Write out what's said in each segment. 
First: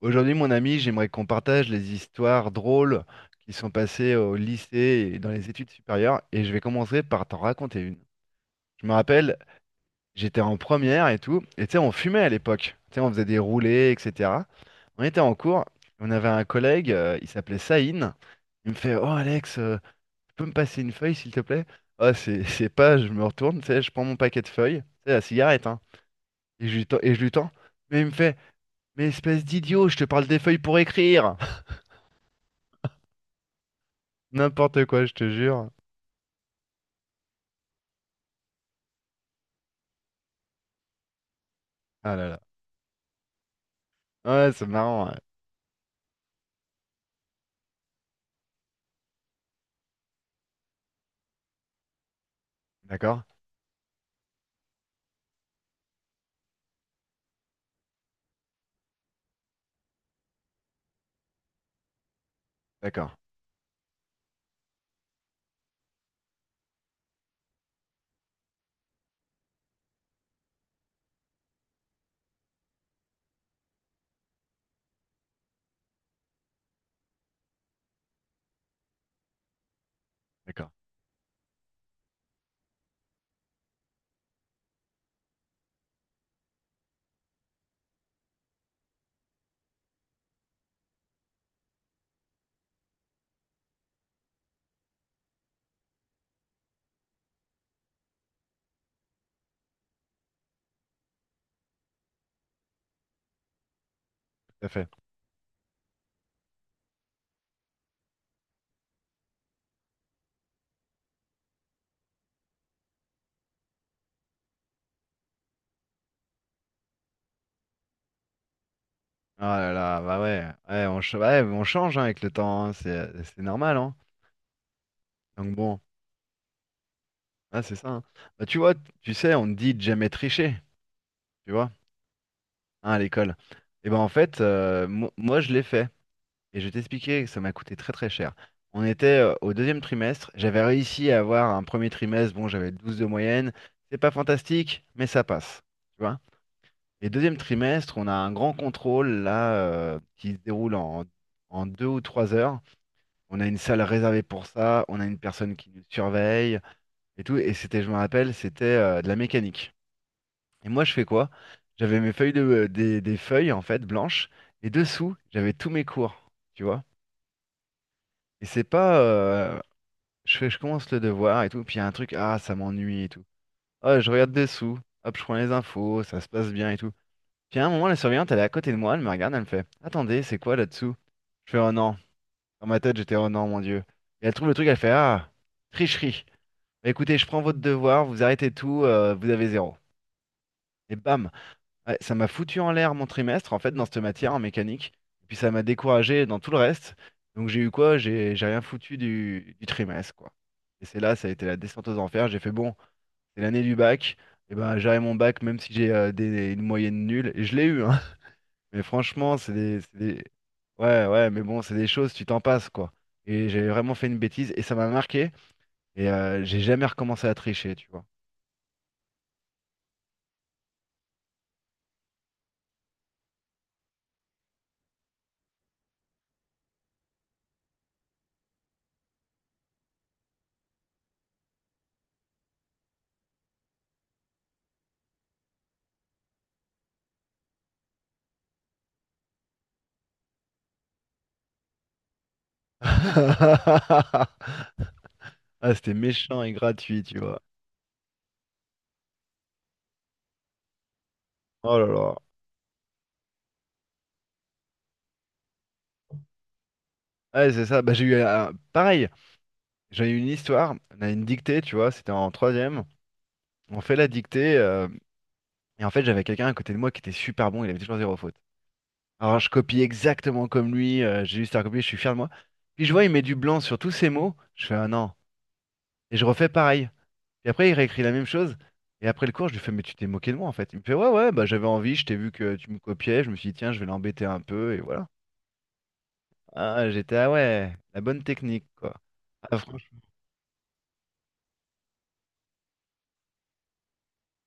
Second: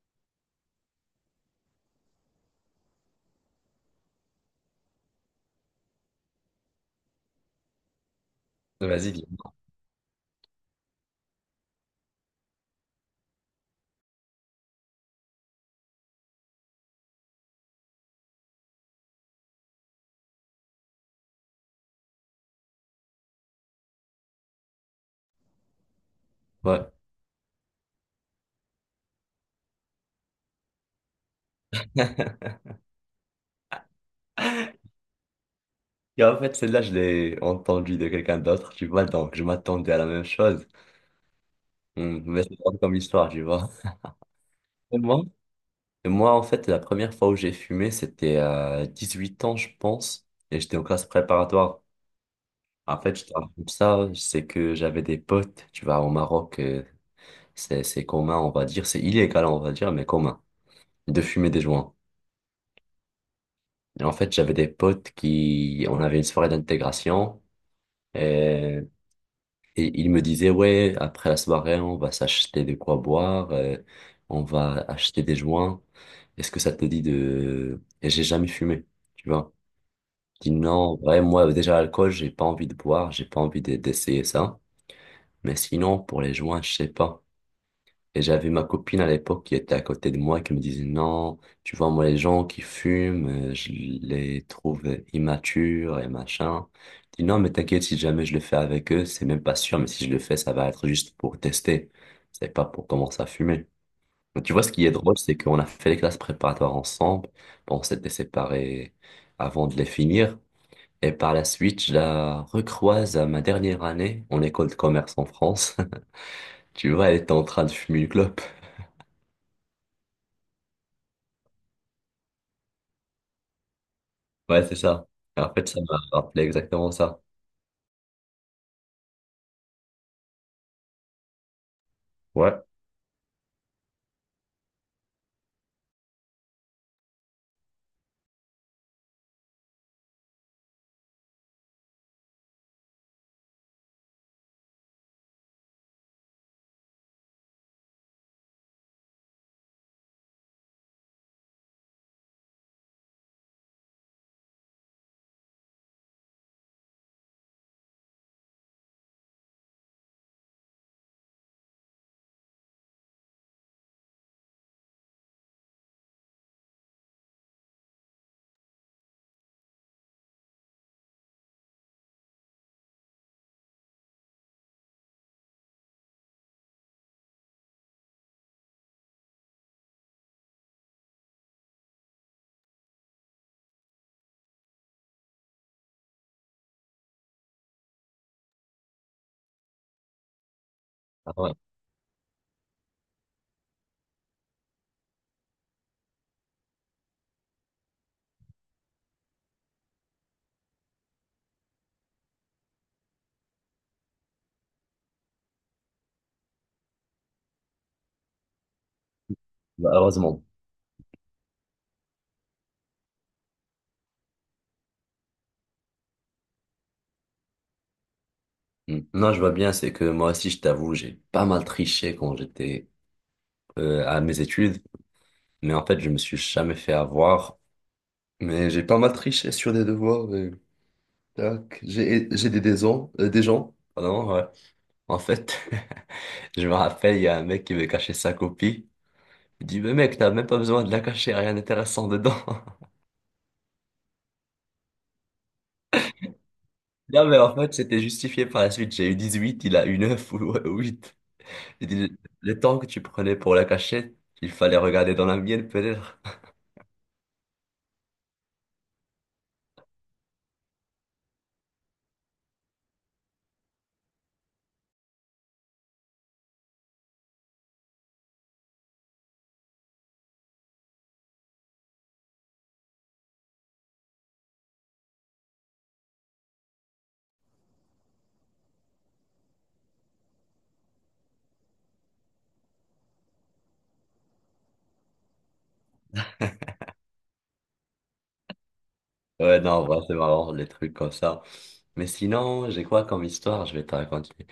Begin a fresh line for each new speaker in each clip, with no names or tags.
Aujourd'hui, mon ami, j'aimerais qu'on partage les histoires drôles qui sont passées au lycée et dans les études supérieures. Et je vais commencer par t'en raconter une. Je me
Vas-y,
rappelle,
dis-moi.
j'étais en première et tout. Et tu sais, on fumait à l'époque. Tu sais, on faisait des roulés, etc. On était en cours. On avait un collègue, il s'appelait Saïn. Il me fait, Oh Alex, tu peux me passer une feuille, s'il te plaît? Ah, c'est pas, je me retourne, tu sais, je prends mon paquet de feuilles, c'est la cigarette, hein. Et je lui
Ouais.
tends, et je lui tends. Mais il me fait, Mais espèce d'idiot, je te parle des feuilles pour écrire. N'importe quoi, je te jure.
Et en fait, celle-là, je l'ai entendue de quelqu'un d'autre, tu vois, donc je m'attendais à la même chose.
Ah là là.
Mais c'est drôle comme histoire, tu vois.
Ouais, c'est
Et
marrant, ouais.
moi, et moi, en fait, la première fois où j'ai fumé, c'était à 18 ans, je pense, et j'étais en classe préparatoire. En fait,
D'accord?
je te raconte ça, c'est que j'avais des potes, tu vois, au Maroc, c'est commun, on va dire, c'est illégal, on va dire, mais commun, de fumer des joints.
D'accord.
Et en fait, j'avais des potes qui, on avait une soirée d'intégration. Et il me disait, ouais, après la soirée, on va s'acheter de quoi boire, on va acheter des joints. Est-ce que ça te dit? Et j'ai jamais fumé, tu vois. Je dis
D'accord.
non, ouais, moi, déjà, l'alcool, j'ai pas envie de boire, j'ai pas envie d'essayer ça. Mais sinon, pour les joints, je sais pas. Et j'avais ma copine à l'époque qui était à côté de moi qui me disait non, tu vois, moi, les gens qui fument, je les trouve immatures et machin. Je dis non, mais t'inquiète, si jamais je le fais avec eux, c'est même pas sûr, mais si je le fais, ça va être juste pour tester. C'est pas pour commencer à fumer. Mais tu vois,
Tout à
ce qui
fait.
est drôle, c'est qu'on a fait les classes préparatoires ensemble. Bon, on s'était séparés avant de les finir. Et par la suite, je la recroise à ma dernière année en école de commerce en France. Tu vois, elle était en train de fumer une clope.
Ah là là, bah ouais. Ouais, ouais, on change, hein, avec le temps, hein. C'est normal, hein.
Ouais, c'est ça. Et en
Donc
fait,
bon,
ça m'a rappelé exactement ça.
ah, c'est ça, hein. Bah, tu vois, tu sais, on te dit de jamais tricher, tu vois,
Ouais.
hein, à l'école. Et ben en fait, moi je l'ai fait. Et je vais t'expliquer que ça m'a coûté très très cher. On était au deuxième trimestre. J'avais réussi à avoir un premier trimestre. Bon, j'avais 12 de moyenne. C'est pas fantastique, mais ça passe, tu vois. Et deuxième trimestre, on a un grand contrôle là, qui se déroule en 2 ou 3 heures. On a une salle réservée pour ça, on a une personne qui nous surveille et tout. Et c'était, je me rappelle, c'était de la mécanique. Et moi, je fais quoi? J'avais mes feuilles des feuilles en fait blanches et dessous, j'avais tous mes cours, tu vois. Et c'est pas, je fais, je commence le devoir et tout, puis il y a un truc, ah, ça m'ennuie et tout. Ah, je regarde dessous, hop, je prends les infos, ça se passe bien et tout. Puis à un moment, la surveillante, elle est à côté de moi, elle me regarde, elle me fait «Attendez, c'est quoi là-dessous?» Je fais «Oh non». Dans ma tête, j'étais «Oh non, mon Dieu». Et elle trouve le truc, elle fait «Ah, tricherie». Bah, écoutez, je prends votre devoir, vous arrêtez tout, vous avez zéro. Et
Ah
bam!
ouais.
Ouais, ça m'a foutu en l'air mon trimestre, en fait, dans cette matière, en mécanique. Et puis ça m'a découragé dans tout le reste. Donc j'ai eu quoi? J'ai rien foutu du trimestre, quoi. Et c'est là, ça a été la descente aux enfers. J'ai fait «Bon, c'est l'année du bac». Et ben, j'aurai mon bac, même si j'ai une moyenne nulle. Et je l'ai eu, hein. Mais franchement.
Bah, heureusement.
Ouais, ouais, mais bon, c'est des choses, tu t'en passes, quoi. Et j'ai vraiment fait une bêtise et ça m'a marqué. Et j'ai jamais recommencé à tricher, tu vois.
Mm. Non, je vois bien, c'est que moi aussi, je t'avoue, j'ai pas mal triché quand j'étais à mes études, mais en fait, je me suis jamais fait avoir. Mais j'ai pas mal triché sur des devoirs. Tac. J'ai des gens. Pardon, ouais. En fait, je me rappelle, il y a un mec qui veut cacher sa copie. Il dit, mais mec, t'as même pas besoin de la cacher, rien d'intéressant dedans.
Ah, c'était méchant et gratuit, tu
Non, mais
vois.
en fait, c'était justifié par la suite. J'ai eu 18, il a eu 9 ou 8.
Oh
Il
là
dit,
là.
le temps que tu prenais pour la cachette, il fallait regarder dans la mienne, peut-être.
Ouais, c'est ça. Bah, j'ai eu un... Pareil, j'ai eu une histoire. On a une dictée, tu vois. C'était en troisième. On fait la dictée. Et en fait, j'avais quelqu'un à côté de moi qui était super bon. Il avait toujours zéro faute. Alors, je copie exactement comme lui. J'ai juste à copier. Je suis fier de moi. Puis je vois, il met du blanc sur tous ses mots. Je fais, ah non. Et je refais pareil. Et après, il réécrit la même chose. Et après le cours, je lui fais, mais tu t'es moqué de moi en fait. Il me fait, ouais, ouais, bah j'avais envie, je t'ai vu que tu me copiais, je me suis dit, tiens, je vais l'embêter un peu, et voilà. Ah, j'étais, ah ouais, la bonne technique, quoi.
Ouais,
Ah,
non, bah,
franchement,
c'est marrant, les trucs comme ça. Mais sinon, j'ai quoi comme histoire? Je vais te raconter.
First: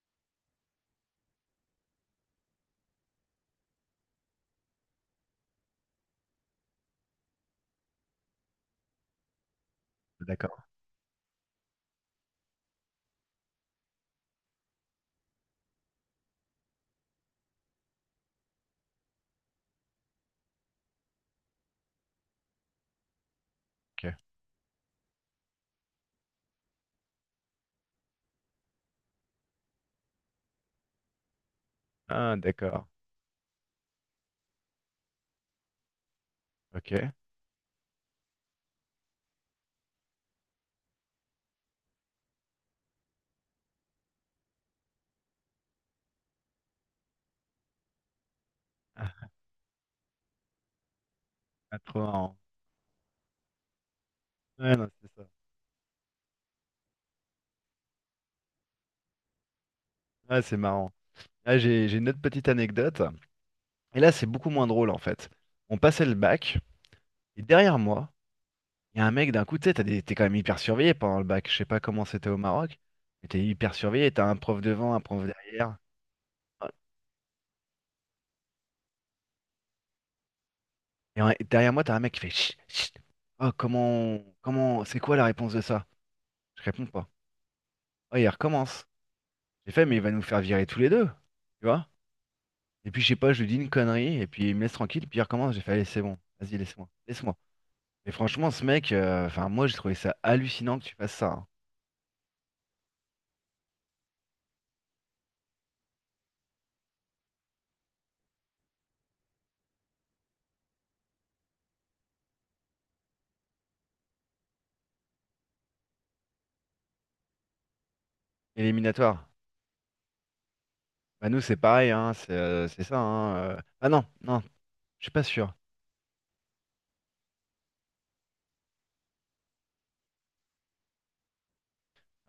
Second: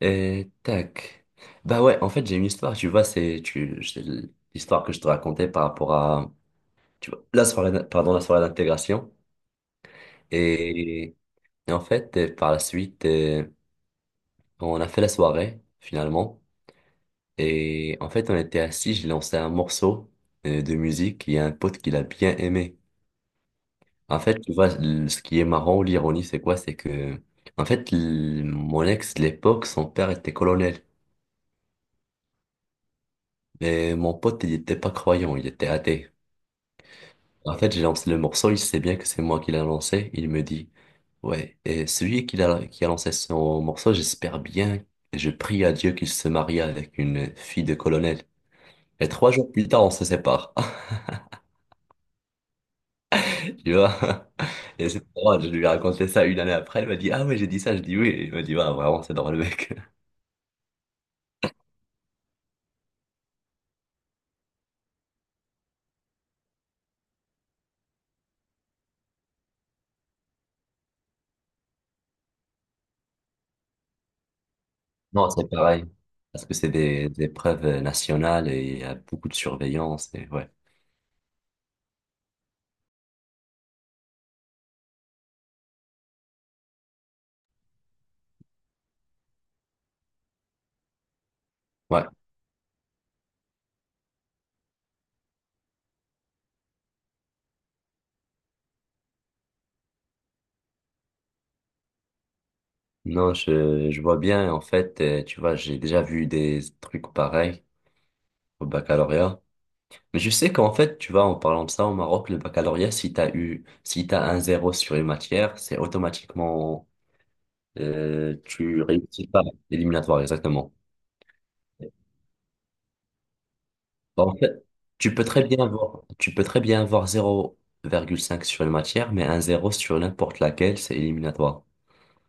Et tac. Bah ouais, en fait, j'ai une histoire, tu vois, c'est l'histoire que je te racontais par rapport à, tu vois, la soirée d'intégration.
d'accord,
Et, et en fait, par la suite, on a fait la soirée, finalement. Et en fait, on était assis, j'ai lancé un morceau de musique et il y a un pote qui l'a bien aimé.
ok.
En fait, tu vois, ce qui est marrant ou l'ironie, c'est quoi? C'est que, en fait, mon ex, de l'époque, son père était colonel.
Ah, d'accord,
Mais mon pote, il était pas croyant, il était athée.
ok.
En fait, j'ai lancé le morceau, il sait bien que c'est moi qui l'ai lancé. Il me dit, ouais, et celui qui a lancé son morceau, j'espère bien, et je prie à Dieu qu'il se marie avec une fille de colonel. Et
Ah,
3 jours plus tard, on se sépare.
ah, trop marrant.
Tu vois?
Ouais, non,
Et c'est
c'est ça.
drôle, je lui ai raconté ça une année après, elle m'a dit, ah ouais, j'ai dit ça, je dis oui. Il m'a dit, ouais, vraiment, c'est drôle, mec.
Ah, c'est marrant. Ah, j'ai une autre petite anecdote. Et là, c'est beaucoup moins drôle en fait. On passait le bac, et derrière moi, il y a un mec, d'un coup, tu sais, t'es quand même hyper surveillé pendant le bac. Je sais pas comment c'était au Maroc, mais t'es hyper surveillé. T'as un prof devant, un prof
Non, c'est
derrière.
pareil. Parce que c'est des preuves nationales et il y a beaucoup de surveillance et ouais.
Et derrière moi, t'as un mec qui fait Chut, chut. Oh, comment, c'est quoi la réponse de ça? Je réponds pas. Oh, il recommence. J'ai fait, mais il va nous faire virer tous les deux. Tu vois?
Ouais.
Et puis, je sais pas, je lui dis une connerie, et puis il me laisse tranquille, puis il recommence. J'ai fait, allez, c'est bon. Vas-y, laisse-moi. Laisse-moi. Et franchement, ce mec, enfin, moi, j'ai trouvé ça hallucinant que tu fasses ça, hein.
Non, je vois bien. En fait, tu vois, j'ai déjà vu des trucs pareils au baccalauréat. Mais je sais qu'en fait, tu vois, en parlant de ça, au Maroc, le baccalauréat, si t'as un zéro sur une matière, c'est automatiquement, tu réussis
Éliminatoire.
pas l'éliminatoire, exactement.
Bah, nous, c'est pareil, hein. C'est ça, hein. Ah non,
Bon, en
non.
fait,
Je suis pas sûr.
tu peux très bien avoir 0,5 sur une matière, mais un zéro sur n'importe laquelle, c'est éliminatoire.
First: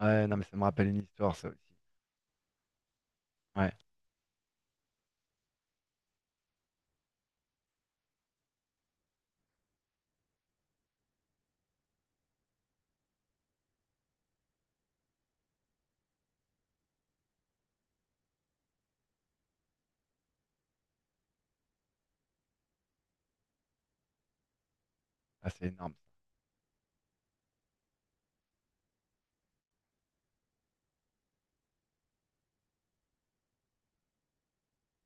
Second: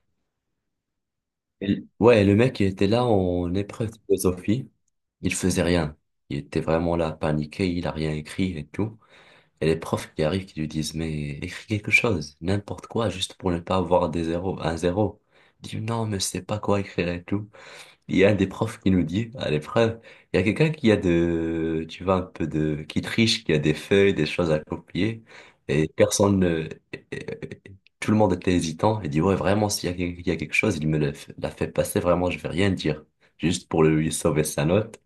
Ouais, non, mais ça me rappelle une histoire, ça aussi.
Ouais, le mec, il était là en
Ouais,
épreuve de philosophie. Il faisait rien. Il était vraiment là, paniqué, il a rien écrit et tout. Et les profs qui arrivent, qui lui disent, mais écris quelque chose, n'importe quoi, juste pour ne pas avoir des zéros, un zéro. Il dit, non, mais je sais pas quoi écrire et tout. Il y a un des profs qui nous dit à l'épreuve, il y a quelqu'un qui a de, tu vois, un peu de, qui triche, qui a des feuilles, des choses à copier,
ah, c'est
et
énorme.
personne, et tout le monde était hésitant, et dit, ouais, vraiment, s'il y a, il y a quelque chose, il me la fait passer, vraiment, je vais rien dire, juste pour lui sauver sa note.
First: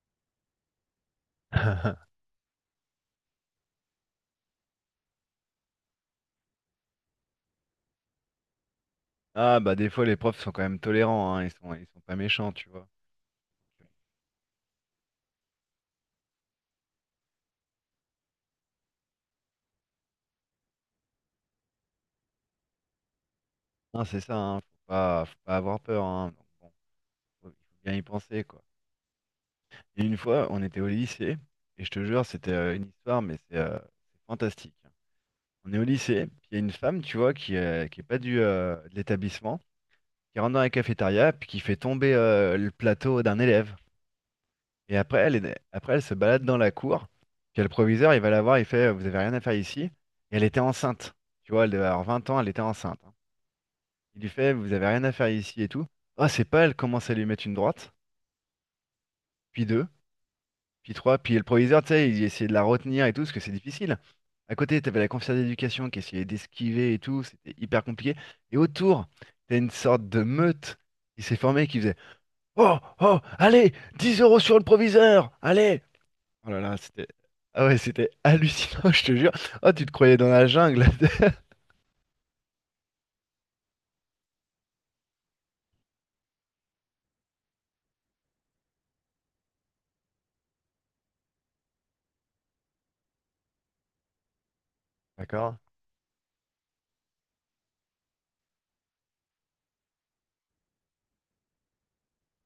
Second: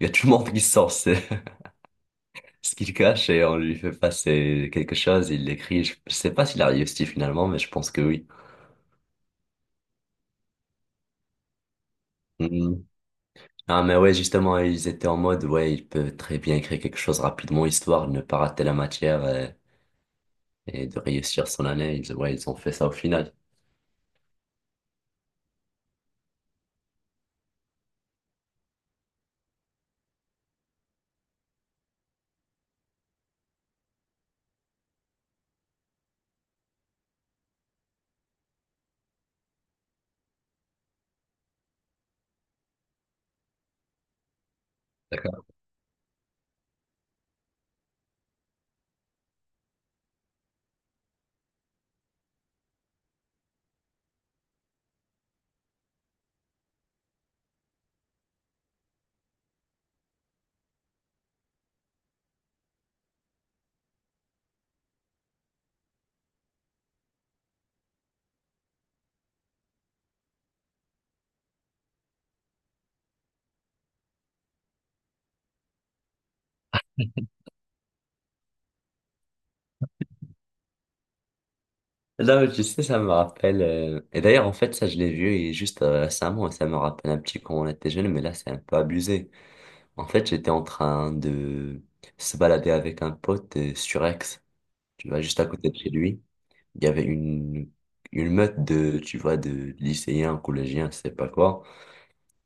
Il y a tout le monde qui sort ce, ce qu'il cache, et on lui fait passer quelque chose, il l'écrit, je sais pas s'il a réussi finalement, mais je pense que oui.
Ah, bah, des fois, les profs sont quand même tolérants, hein. Ils sont pas méchants, tu
Mm.
vois.
Ah, mais ouais, justement, ils étaient en mode, ouais, il peut très bien créer quelque chose rapidement, histoire de ne pas rater la matière et, de réussir son année. Ils, ouais, ils ont fait ça au final.
Non, c'est ça, hein. Faut pas avoir peur, hein. Donc, bon, il faut bien y penser, quoi. Et une fois, on était au lycée, et je te jure, c'était une histoire, mais c'est fantastique. On est au lycée, puis il y a une femme, tu vois, qui est pas de l'établissement, qui rentre dans la cafétéria, puis qui fait tomber le plateau d'un élève. Et après,
D'accord.
après, elle se balade dans la cour. Puis le proviseur, il va la voir, il fait, vous avez rien à faire ici. Et elle était enceinte. Tu vois, elle devait avoir 20 ans, elle était enceinte, hein. Il lui fait, vous avez rien à faire ici et tout. Ah, c'est pas, elle commence à lui mettre une droite, puis deux, puis trois. Puis le proviseur, tu sais, il essayait de la retenir et tout, parce que c'est difficile. À côté, t'avais la conseillère d'éducation qui essayait d'esquiver et tout, c'était hyper compliqué. Et autour, t'as une sorte de meute qui s'est formée qui faisait, oh, oh, allez, 10 euros sur le proviseur, allez. Oh là là, c'était. Ah ouais, c'était hallucinant, je te jure. Oh, tu te croyais dans la jungle.
Là, tu sais, ça me rappelle. Et d'ailleurs, en fait, ça, je l'ai vu et juste récemment, et ça me rappelle un petit quand on était jeune, mais là, c'est un peu abusé. En fait, j'étais en train de se balader avec un pote sur Aix, tu vois, juste à
D'accord.
côté de chez lui. Il y avait une meute de, tu vois, de lycéens, collégiens, je sais pas quoi.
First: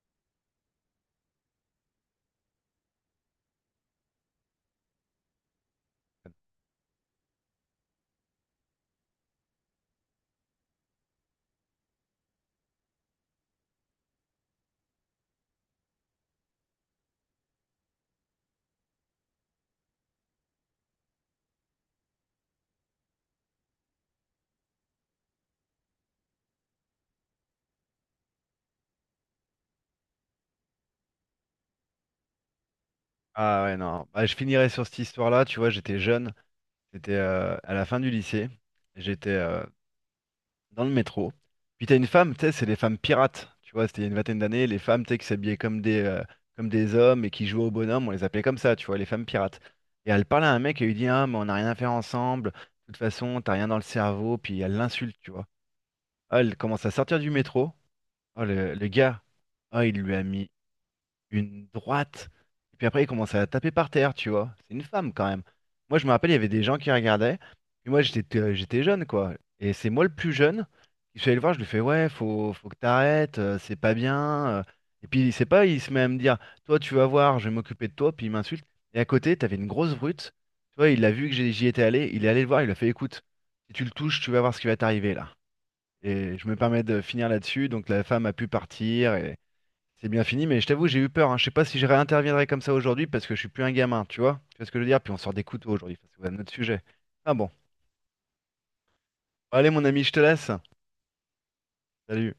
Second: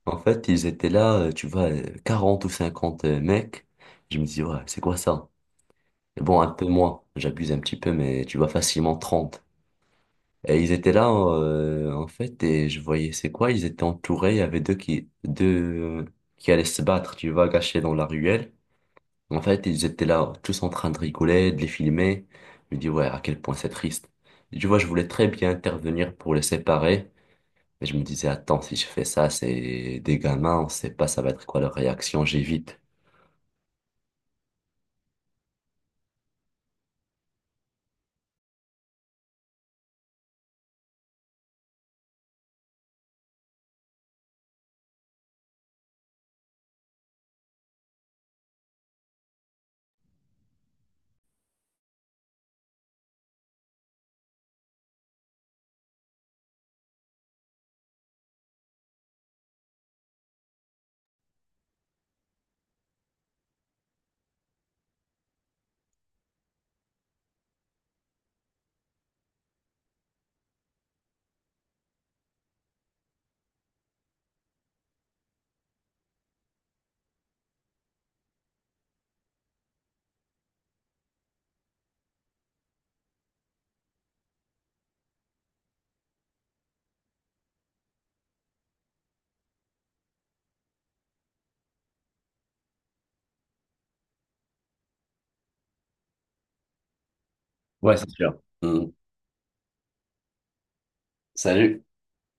En fait, ils étaient là, tu vois, 40 ou 50 mecs. Je me dis, ouais, c'est quoi ça? Et bon, un peu moins, j'abuse un petit peu, mais tu vois, facilement 30. Et ils étaient là, en fait, et je voyais, c'est quoi? Ils étaient entourés, il y avait deux euh, qui allaient se battre, tu vois, cachés dans la ruelle. En fait, ils étaient là, tous en train de rigoler, de les filmer. Je me dis, ouais, à quel point c'est triste. Et tu vois, je voulais très bien intervenir pour les séparer, mais je me disais, attends, si je fais ça, c'est des gamins, on sait pas ça va être quoi leur réaction, j'évite.
Ah ouais, non. Bah, je finirai sur cette histoire-là. Tu vois, j'étais jeune. C'était à la fin du lycée. J'étais dans le métro. Puis t'as une femme, tu sais, c'est les femmes pirates. Tu vois, c'était il y a une vingtaine d'années. Les femmes, tu sais, qui s'habillaient comme des hommes et qui jouaient au bonhomme. On les appelait comme ça, tu vois, les femmes pirates. Et elle parlait à un mec et lui dit, Ah, mais on n'a rien à faire ensemble. De toute façon, t'as rien dans le cerveau. Puis elle l'insulte, tu vois. Ah, elle commence à sortir du métro. Oh, le gars, ah, il lui a mis une droite. Et puis après, il commençait à taper par terre, tu vois. C'est une femme quand même. Moi, je me rappelle, il y avait des gens qui regardaient. Et moi, j'étais jeune, quoi. Et c'est moi le plus jeune. Je suis allé le voir, je lui fais, ouais, faut que t'arrêtes, c'est pas bien. Et puis, il sait pas, il se met à me dire, toi, tu vas voir, je vais m'occuper de toi. Puis il m'insulte. Et à côté, t'avais une grosse brute. Tu vois, il a vu que j'y étais allé. Il est allé le voir, il a fait, écoute, si tu le touches, tu vas voir ce qui va t'arriver là. Et je me permets de finir là-dessus. Donc, la femme a pu partir. C'est bien fini, mais je t'avoue, j'ai eu peur, hein. Je sais pas si je réinterviendrai comme ça aujourd'hui parce que je suis plus un gamin, tu vois? Tu vois ce que je veux dire? Puis on sort des couteaux aujourd'hui, ça c'est quand même notre sujet. Ah bon.
Ouais, c'est sûr. Mm.
Bon, allez, mon ami, je te laisse.
Salut.
Salut.